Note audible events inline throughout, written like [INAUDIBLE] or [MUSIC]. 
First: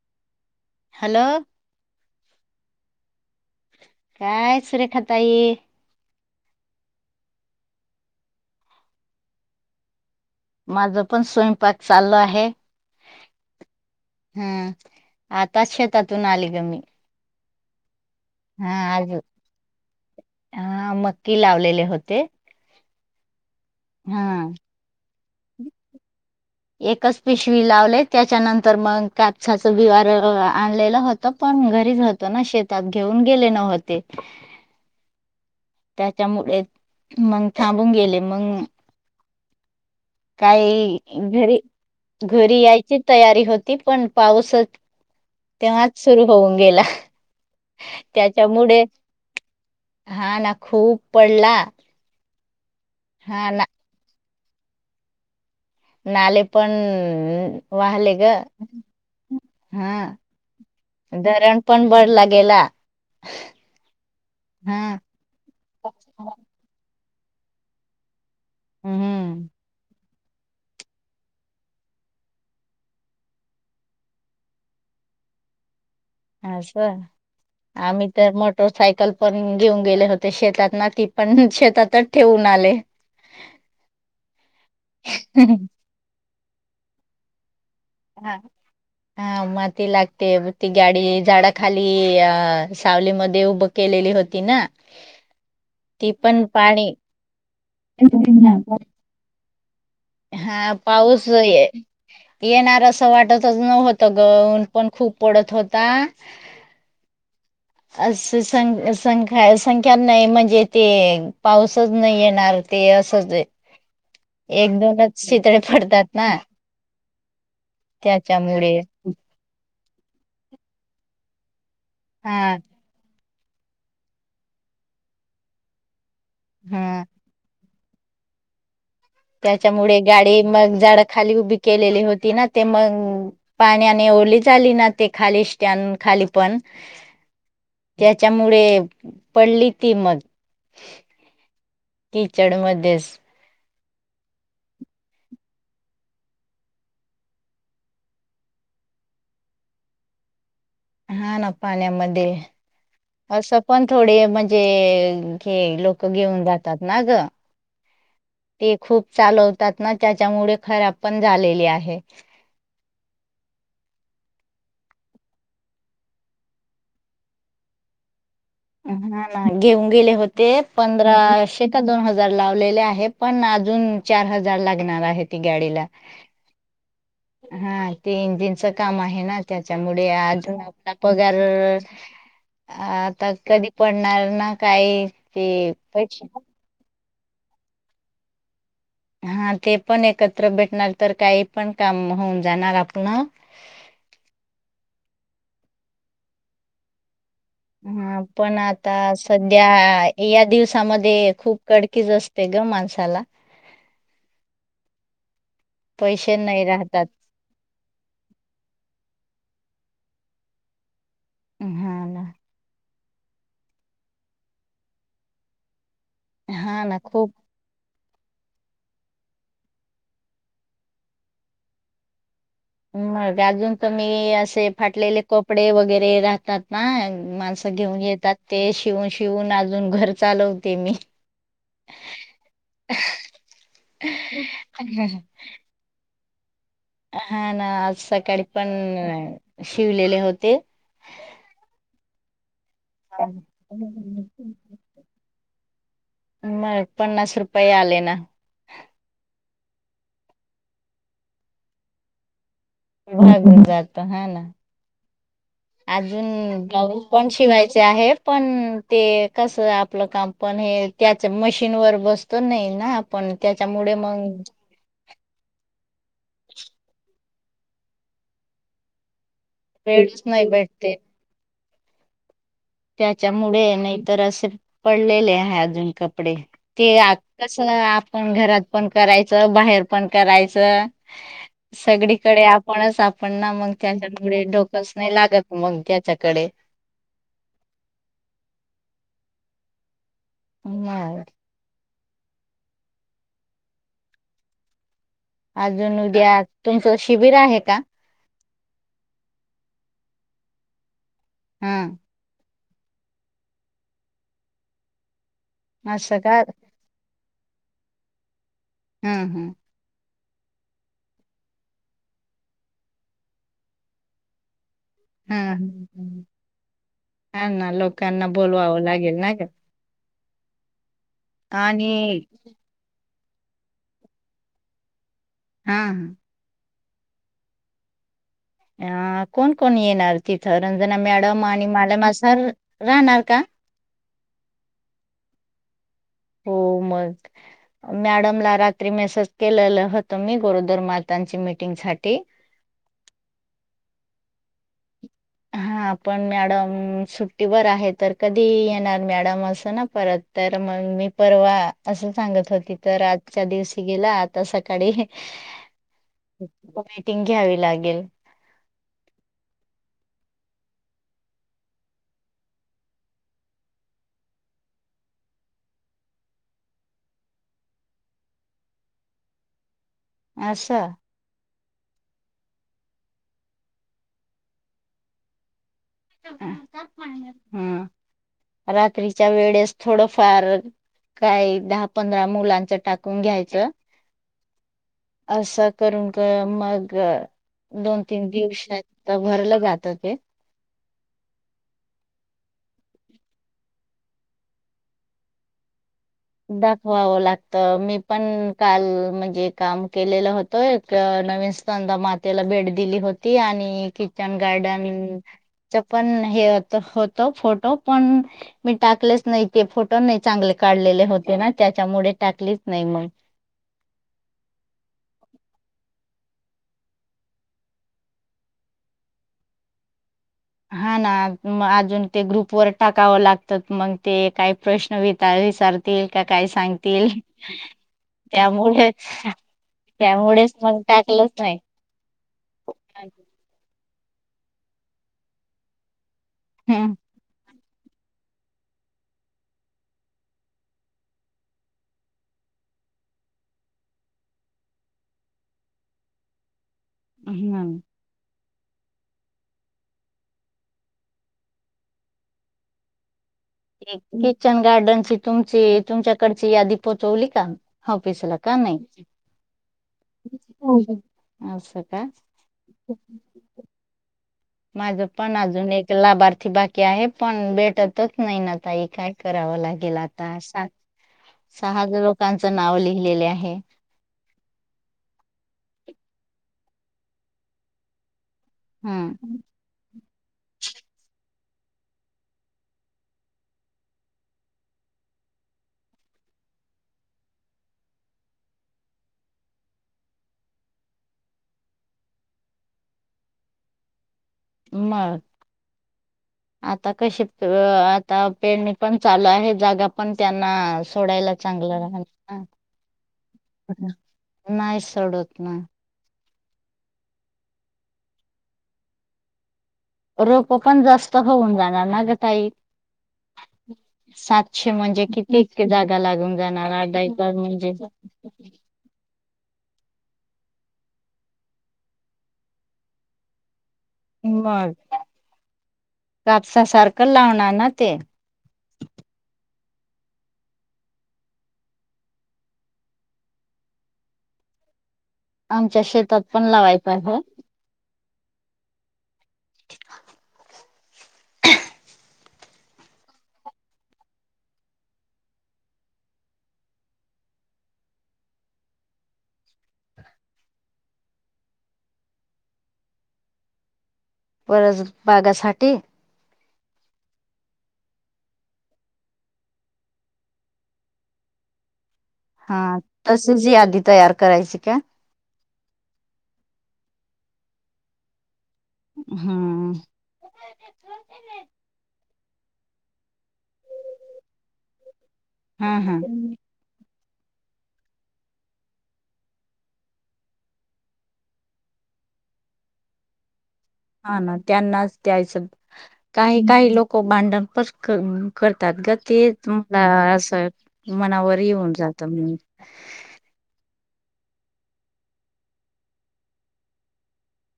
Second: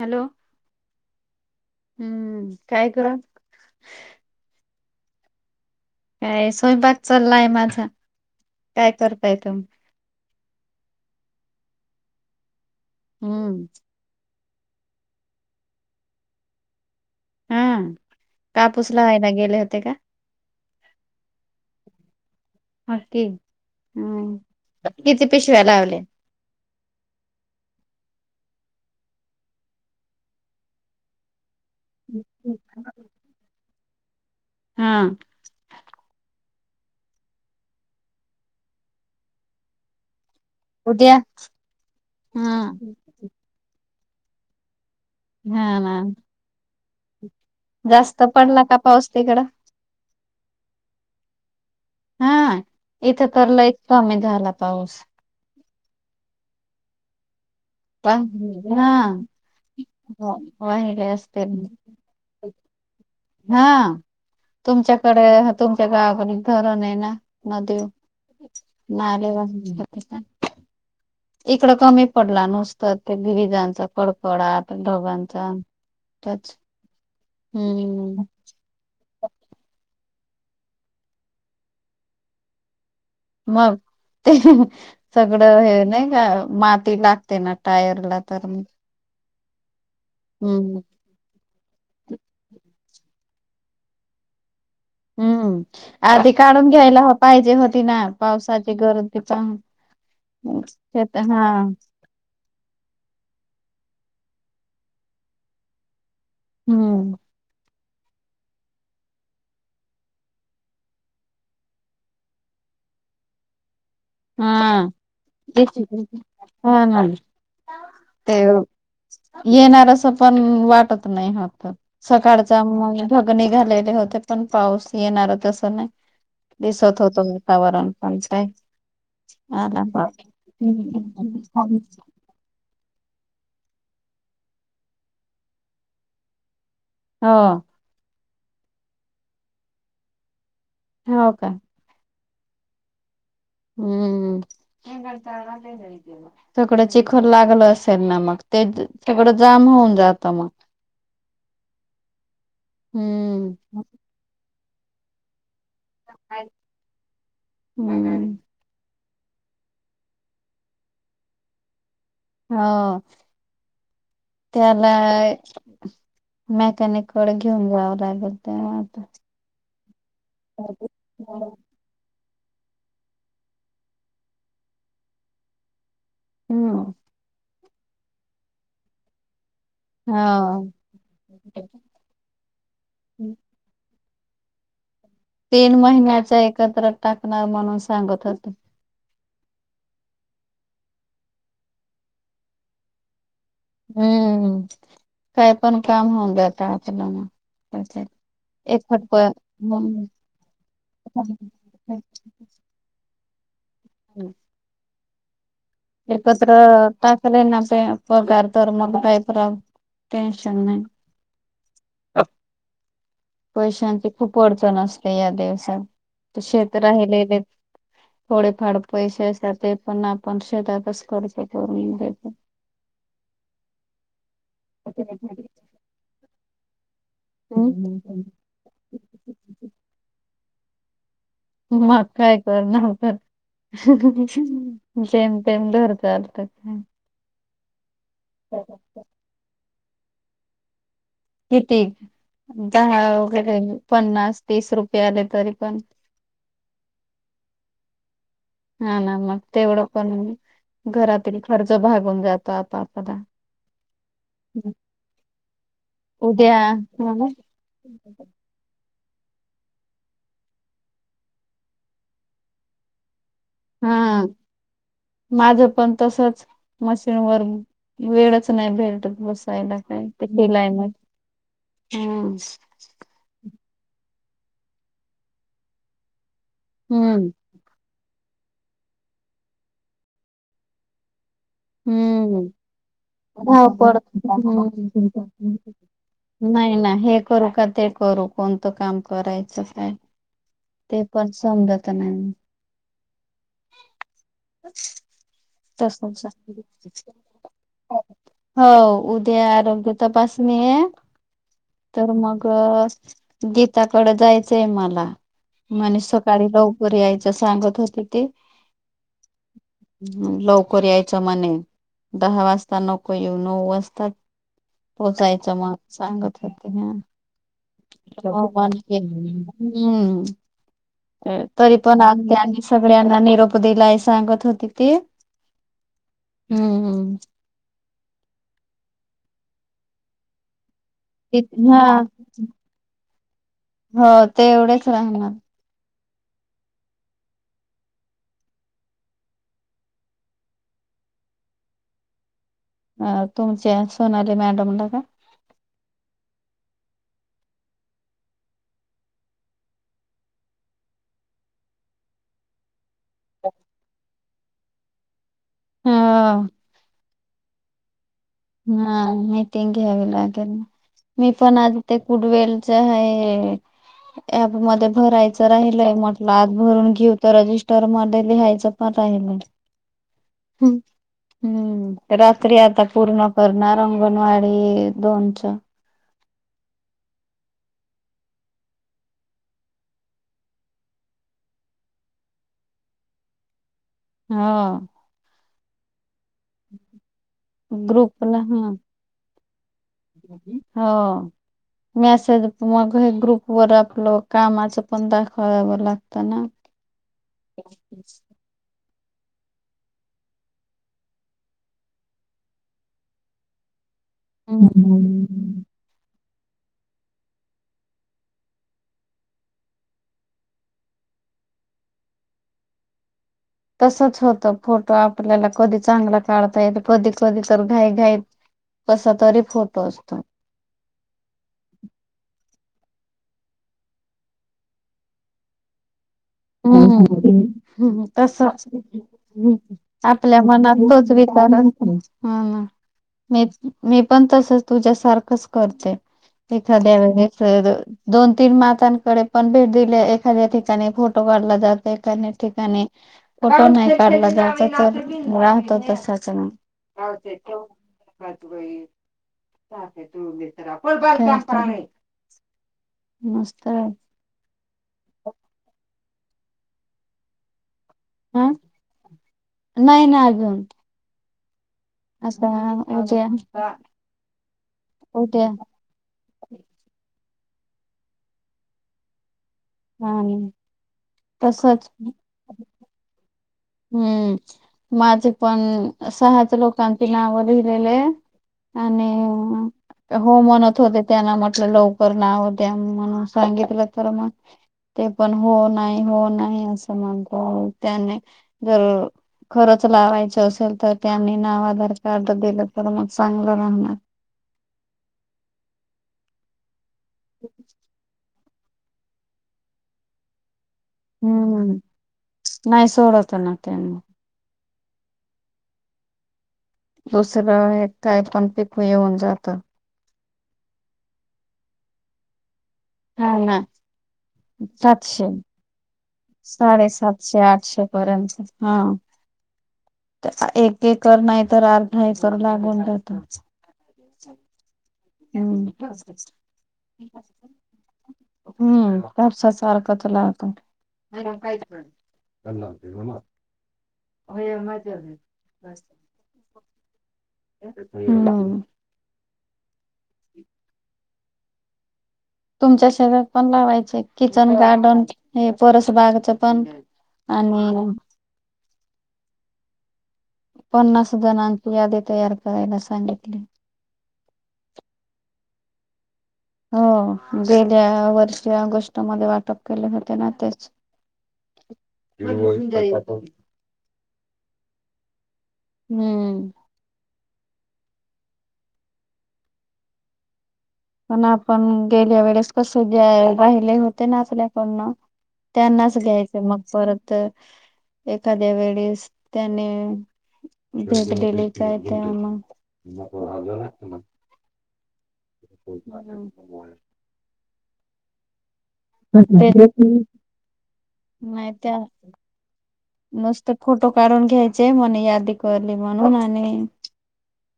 Hello hello हम् काय गं काय सुरेखाताई काय सोयपाक चाललाय माझा काय करताय तुम्ही माझं पण स्वयंपाक चालु आहे हम्म हम्म आताच शेतातून आली ग मी हा हा कापूस आज लावायला गेले होते का? हा मक्की लावलेले होते हा तेे हा पिशव्या लावले एकच पिशवी लावलेत त्याच्यानंतर मग कापसाचं बिवार आणलेलं होतं पण घरीच होतो ना शेतात घेऊन गेले नव्हते. हा त्याच्यामुळे मग थांबून गेले मग काही उद्या घरी हा घरी यायची तयारी होती पण पाऊसच! हा ना तेव्हाच सुरू होऊन गेला जास्त पडला का त्याच्यामुळे पाऊस तिकडं हा ना खूप पडला हा इथं तर हा ना लय एक कमी झाला पाऊस नाले पण पा [UNINTELLIGIBLE] हा धरण पण भरला गेला. हा हां. तुमच्याकडे तुमच्या गावाकडे धरण आहे ना नदी नालेवर हं. [INAUDIBLE] इकडं कमी पडला नुसत ते विजांचा कडकडा ढोघांचा अस आम्ही हम्म तर मोटर सायकल पण घेऊन गे होते शेतात ना पण शेतातच ठेवून आले. मग ते सगळं हे नाही का माती लागते ना टायरला तर हा माती लागते ती हम्म गाडी झाडा खाली अ सावलीमध्ये उभं केलेली होती ना हम्म ती आधी पण काढून पाणी घ्यायला पाहिजे होती ना पावसाची [UNINTELLIGIBLE] हा पाऊस आहे हा येणार असं वाटतच नवत [UNINTELLIGIBLE] त गऊन पण खूप पडत [UNINTELLIGIBLE] होता हम्म अस सं संख्या संख्या नाही म्हणजे ते पाऊसच नाही येणार [UNINTELLIGIBLE] ते असंच एक हा दोनच शितळे पडतात ना हा ना ते त्याच्यामुळे येणार अस पण वाटत नाही होत हा सकाळच्या म भगणी झालेले होते पण पाऊस येणार तसं नाही हा दिसत होत वातावरण पमचय [UNINTELLIGIBLE] त्याच्यामुळे गाडी मग झाड खाली उभी केलेली होती ना ते मग पाण्याने ओरली झाली ना ते खाली स्टँन खाली पण हा त्याच्यामुळे पडली ती मग ह हो का किचड मध्येच हम्म [UNINTELLIGIBLE] सगडं चिखल लागलं असेल ना मग ते सगडं जाम हो होन जात मग हा ना पाण्यामध्ये असं हम्म. पण थोडे म्हणजे लोक घेऊन जातात ना ग हम्म ते खूप चालवतात ना त्याच्यामुळे खराब पण झालेली आहे हा त्याला मॅकॅनिककडे घेऊन जावं लागेल. तेव्हा आता. ह ना घेऊन गेले होते पंधराशेे ते दोन हजार जार लावलेले आहे पण अजून चार हजार लागणार आहेत गाडीला हम्म हं ते इंजिनचं काम आहे ना त्याच्यामुळे अजून हा. आपला पगार आता कधी पडणार ना काही ते तीन पैसे महिन्याचा एकत्र टाकणार म्हणून सांगत होते. हा ते पण एकत्र भेटणार तर काही पण काम होऊन जाणार आपलं हम्म काय पण काम होऊन जात आपलं मग हा पण आता सध्या या दिवसामध्ये खूप कडकीज असते ग माणसाला हम्म पैसे एकत्र नाही राहतात. टाकले ना पे पगार तर मग बॅक कराव. टेन्शन नाही हा ना पैशांची खूप अडचण असते या दिवसात ते शेत हा ना राहिलेले खूप थोडेफार पैसे असत्यात, ते पण आपण शेतातच खर्च करून घेतो. मग अजून तूमी असे फाटलेले कपडे वगैरे राहतात ना माणसं घेऊन येतात, ते शिवून शिवून अजून घर चालवते मी. मग काय करणार तर, जेम तेेम धरतात. त. हा ना, आज सकाळी पण शिवलेले होते. किती? दहा वगैरे पन्नास, तीस रुपये आले तरी पण मग पन्नास रुपये आले ना. हा ना, मग तेवढं पण घरातील खर्च भागून जात भागून जातो हा ना. आजून उद्या ब्लाऊज हा पण शिवायचे आहे पण ते कसं? आपलं काम पण हे, त्याच मशीनवर बसतो नाही ना. आपण हा त्याच्यामुळे मग माझ पण तसच मशीन वर वेळच नाही भेटत बसायला. पयला काय वेळच ते नाही केलाय मग भेटते हम्. त्याच्यामुळे नाही तर असे पडलेले हाय अजून कपडे. ते आ हम्म कस पण घरात पण करायचं, बाहेर पण करायचं. सगळीकडे हम्म आपणच आपण ना, मग धावपळ त्याच्यापुढे डोकच नाही लागत हम्म. मग त्याच्याकडे. नाही ना हे करू का? ते करू? कोणतं काम करायचं काय? ते मग पण समज त न्हाई. आजून उद्या तुमचं शिबिर आहे का हो उद्या आरोग्य तपासणी हाय. हा तर मग गीताकड जायचंय मला. मला असं का सकाळी लवकर यायच सांगत होते ते. हा हा. लवकर यायचं म्हणे, दहा वाजता नको येऊ, नऊ वाजताच हा पोहचायचं म हा सांगत होते. हा. हा ना लोकांना आता बोलवावं लागेल ना ग म [UNINTELLIGIBLE] तरी आणि पण आज त्यांनी सगळ्यांना निरोप दिलाय सांगत होते ते. हा. आ कोण कोण येणार तिथं? रंजना मॅडम आणि हा मालमा सर राहणार. का हो तेवढेच राहणार. हो. मग मॅडमला रात्री मेसेज केलेल होत मी, गुरुधर्मर्थाची मीटिंग साठी. अ तुमच्या सोनाली मॅडमला का? हा. हा पण मॅडम सुट्टीवर आहे तर, कधी येणार मॅडम असं ना परत? तर मग मी परवा आसं सांगत होती, तर आजच्या दिवशी गेला आता सकाळी हा मीटिंग घ्यावी लागेल. हा मीटिंग घ्यावी लागेल. मी पण आणते कुडवेलच आहे हे. ऍप मध्ये भरायचं राहिलय म्हटलं, आज भरून घेऊ तर रजिस्टर मध्ये लिहायचं पण ताई मले आशा? हम्म रात्री आता पूर्ण करणार अंगणवाडी दोनचं हम रात्रीच्या वेळेस थोडफार काही दहा पंधरा मुलांचं टाकून घ्यायचं. हा असं करून का मग दोन तीन ग्रुपला हा दिवसात भरला [UNINTELLIGIBLE] हो मेसेज मग हे ग्रुप वर आपलं कामाचं पण दाखवावं लागतं. ना दाखवावं लागतं मी पण काल म्हणजे काम केलेलं होतं एक नवीन स्तनदा मातेला भेट दिली होती आणि किचन गार्डन हम्म चं पण नाही. हे होत फोटो फोटो पण मी टाकलेच नाही ते फोटो नाही चांगले काढलेले होते. ना त्याच्यामुळे टाकलीच नाही मग तसच होतं फोटो आपल्याला कधी चांगला काढता येत कधी कधी तर घाई घाई कसा तरी फोटो असतो. हा ना मग अजून ते ग्रुपवर टाकावं लागतात मग ते काही प्रश्न विचारतील का काय सांगतील हम तसच त्यामुळे आपल्या त्यामुळेच मग मनातच टाकलंच नाही. [UNINTELLIGIBLE] मी पण तसच तुझ्यासारखंच करते हम्म एखाद्या वेळेस तर दोन तीन मातांकडे पण भेट दिली एखाद्या ठिकाणी फोटो काढला जाते एखाद्या ठिकाणी फोटो नाही काढला जात तर राहतो तसंच हम्म [UNINTELLIGIBLE] त तर आपण बता नाही [UNINTELLIGIBLE] किचन गार्डनची तुमची, तुमच्याकडची यादी पोचवली का? ऑफीसला का नाही. का ऑफिस ला म्हणजे माझ पण अजून एक लाभार्थी बाकी आहे, पण भेटतच नाही ना ताई काय करत करावं लागेल हा आता, सांग. तसच सहाच लोकांच नाव लिहिलेले आहे. हम्म माझे पण, सहाच लोकांची नाव लिहिलेले. आणि हम्म हो म्हणत होते त्याना म चल लवकर नाव द्या म्हणून सांगितलं तर मग. ते पण हो, नाही, हो, नाही, असं म्हणतो त्याने जर खरच लावायचं असेल तर. त्यांनी नाव आधार कार्ड दिलं तर मग चांगलं राहणार. मग आता, कसे आता. पेरणी पण चालू आहे, जागा पण त्यांना सोडायला हम्म चांगलं राहणार ना. नाही सोडत ना त्यांनी चडत नाय दुसरं हे काय पण टिकू येऊन जात रोप पण जास्त होऊन जाणार ना ग ताई हा ना सातशे म्हणजे सातशे किती इतके जाग त्याला घेऊन जाणारा दैताक साडेसातशे म्हणजे? आठशे तसा एक एकर नाही तर अर्धा एकर लागून जातं मग कापसा सारखं लावणार ना ते ह, ह सारखाच लागतोय होय आम्हा चार्जर आमच्या शेतात पण लावायच आहे हो हम्म तुमच्या शेतात पण लावायचे किचन गार्डन हे परसबागच पण आणि पन्नास जणांची यादी तयार करायला सांगितली परस बागासाठी हो गेल्या वर्षी ऑगस्टमध्ये वाटप केले होते ना तेच [INAUDIBLE] हां तसेच यादी तयार करायची का? हम्म हां पण आपण गेल्या वेळेस कस जाय राहिले होते ना असल्याकडन हा हा त्यांनाच घ्यायचे मग परत तर एखाद्या वेळेस त्याने भेटलेली काय ते आम हां ना त्यांनाच द्यायचं काही काही लोक भांडण पण कर तात ग ते मला ते असं मनावर येऊन जात म्हणून नुसत फोटो काढून घ्यायचे म्हणे यादी करली म्हणून आणि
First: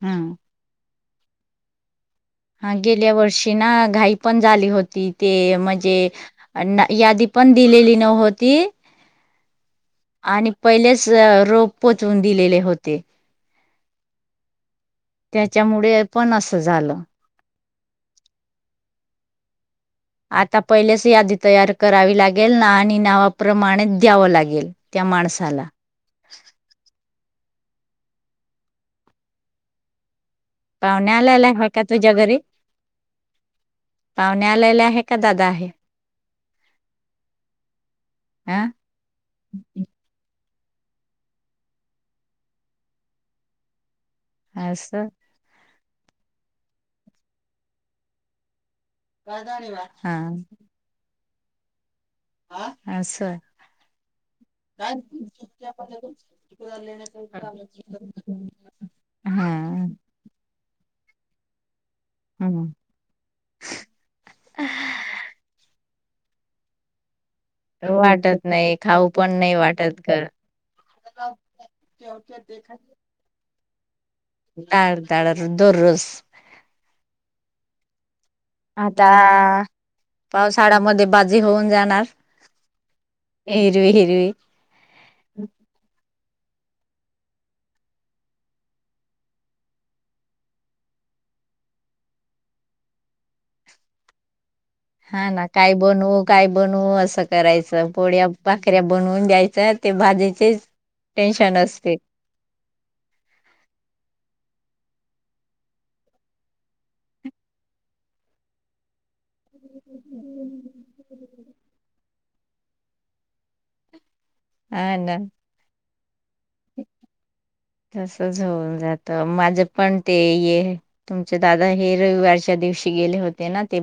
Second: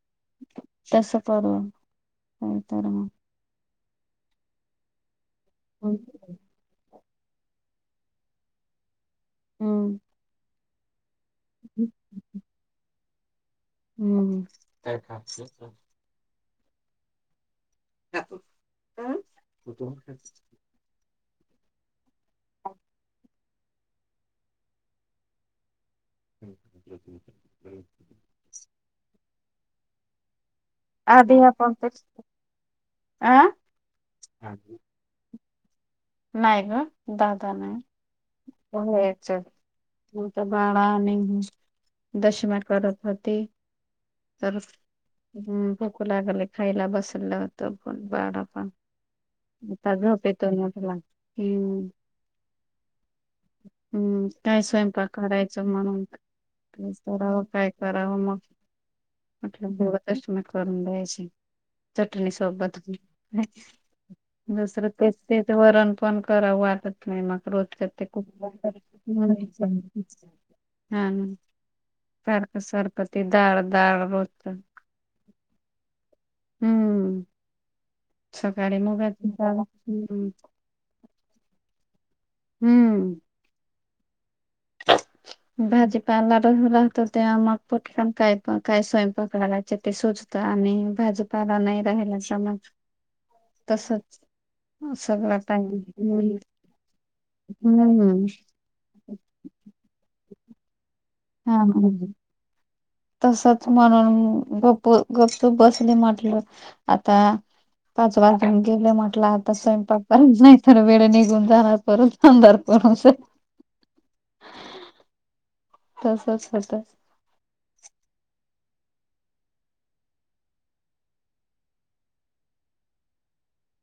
हां तसं परवा हां गेल्या वर्षी ना घाई पण झाली होती ते म्हणजे अ ना यादी पण दिलेली नहोती हम्म पहिलेच रोक पोचवून दिलेले होते हम्म त्याच्यामुळे पण असं झालं आता पहिलेच यादी तयार करावी लागे गेल ना आणि नावाप्रमाणे द्यावं लागेल त्या माणसाला [INAUDIBLE] पाहुण्या आधी आल्याला आहे आपण का ते तुझ्या घरी अ पाहुणे आलेले आहे का दादा आहे? नाही ग दादा नाही हा हेच आहेत त बाळा आणि दशमा करत होती तर असं हां भुकू लागले खायला बसलं होत बारा पण आता हा. झोपेतून उठला हम्म असं हम्म काय स्वयंपाक करायच म्हणून सरावं काय करावं मग हा म्हटलं करून द्याच चटणी ह सोबत दुसरं ते, ते वरण पण कराव वाटत नाही मग क्रोध करते खूप वाटत नाही खाऊ पण नाही वाटत कर हां सारखं सारखं ते दाळ दाळ रोजचं. टाळ टाळ दररोज हम्म सकाळी आता मुगाची डाळ हम्म पावसाळामध्ये बाजी होऊन जाणार. हम्म. हिरवी हिरवी भाजी पा ला होत तेव्हा मग पोटटा काय काय स्वयंपाक कराायचे ते सुजत आणि भाजूपा नाही राहिला समज तसच हा सगळा ना टाइम काय बनवू काय हम्म बनवू असं करायचं हम्म. पोळ्या बाखऱ्या बनवून द्यायच ते भाजीचेच हा टेन्शन असते तसच म्हणून गप्प गप्चूप बसले म्हटलं आता पाच वाज गेले म्हटलं आता स्वयंपाकपर्यंत नाही तर वेळ निघून जाणार परत अदार हो हा ना तसच होत तसच होऊन जात माझ पण ते ये तुमचे दादा हे रविवारच्या दिवशी गेले होते ना ते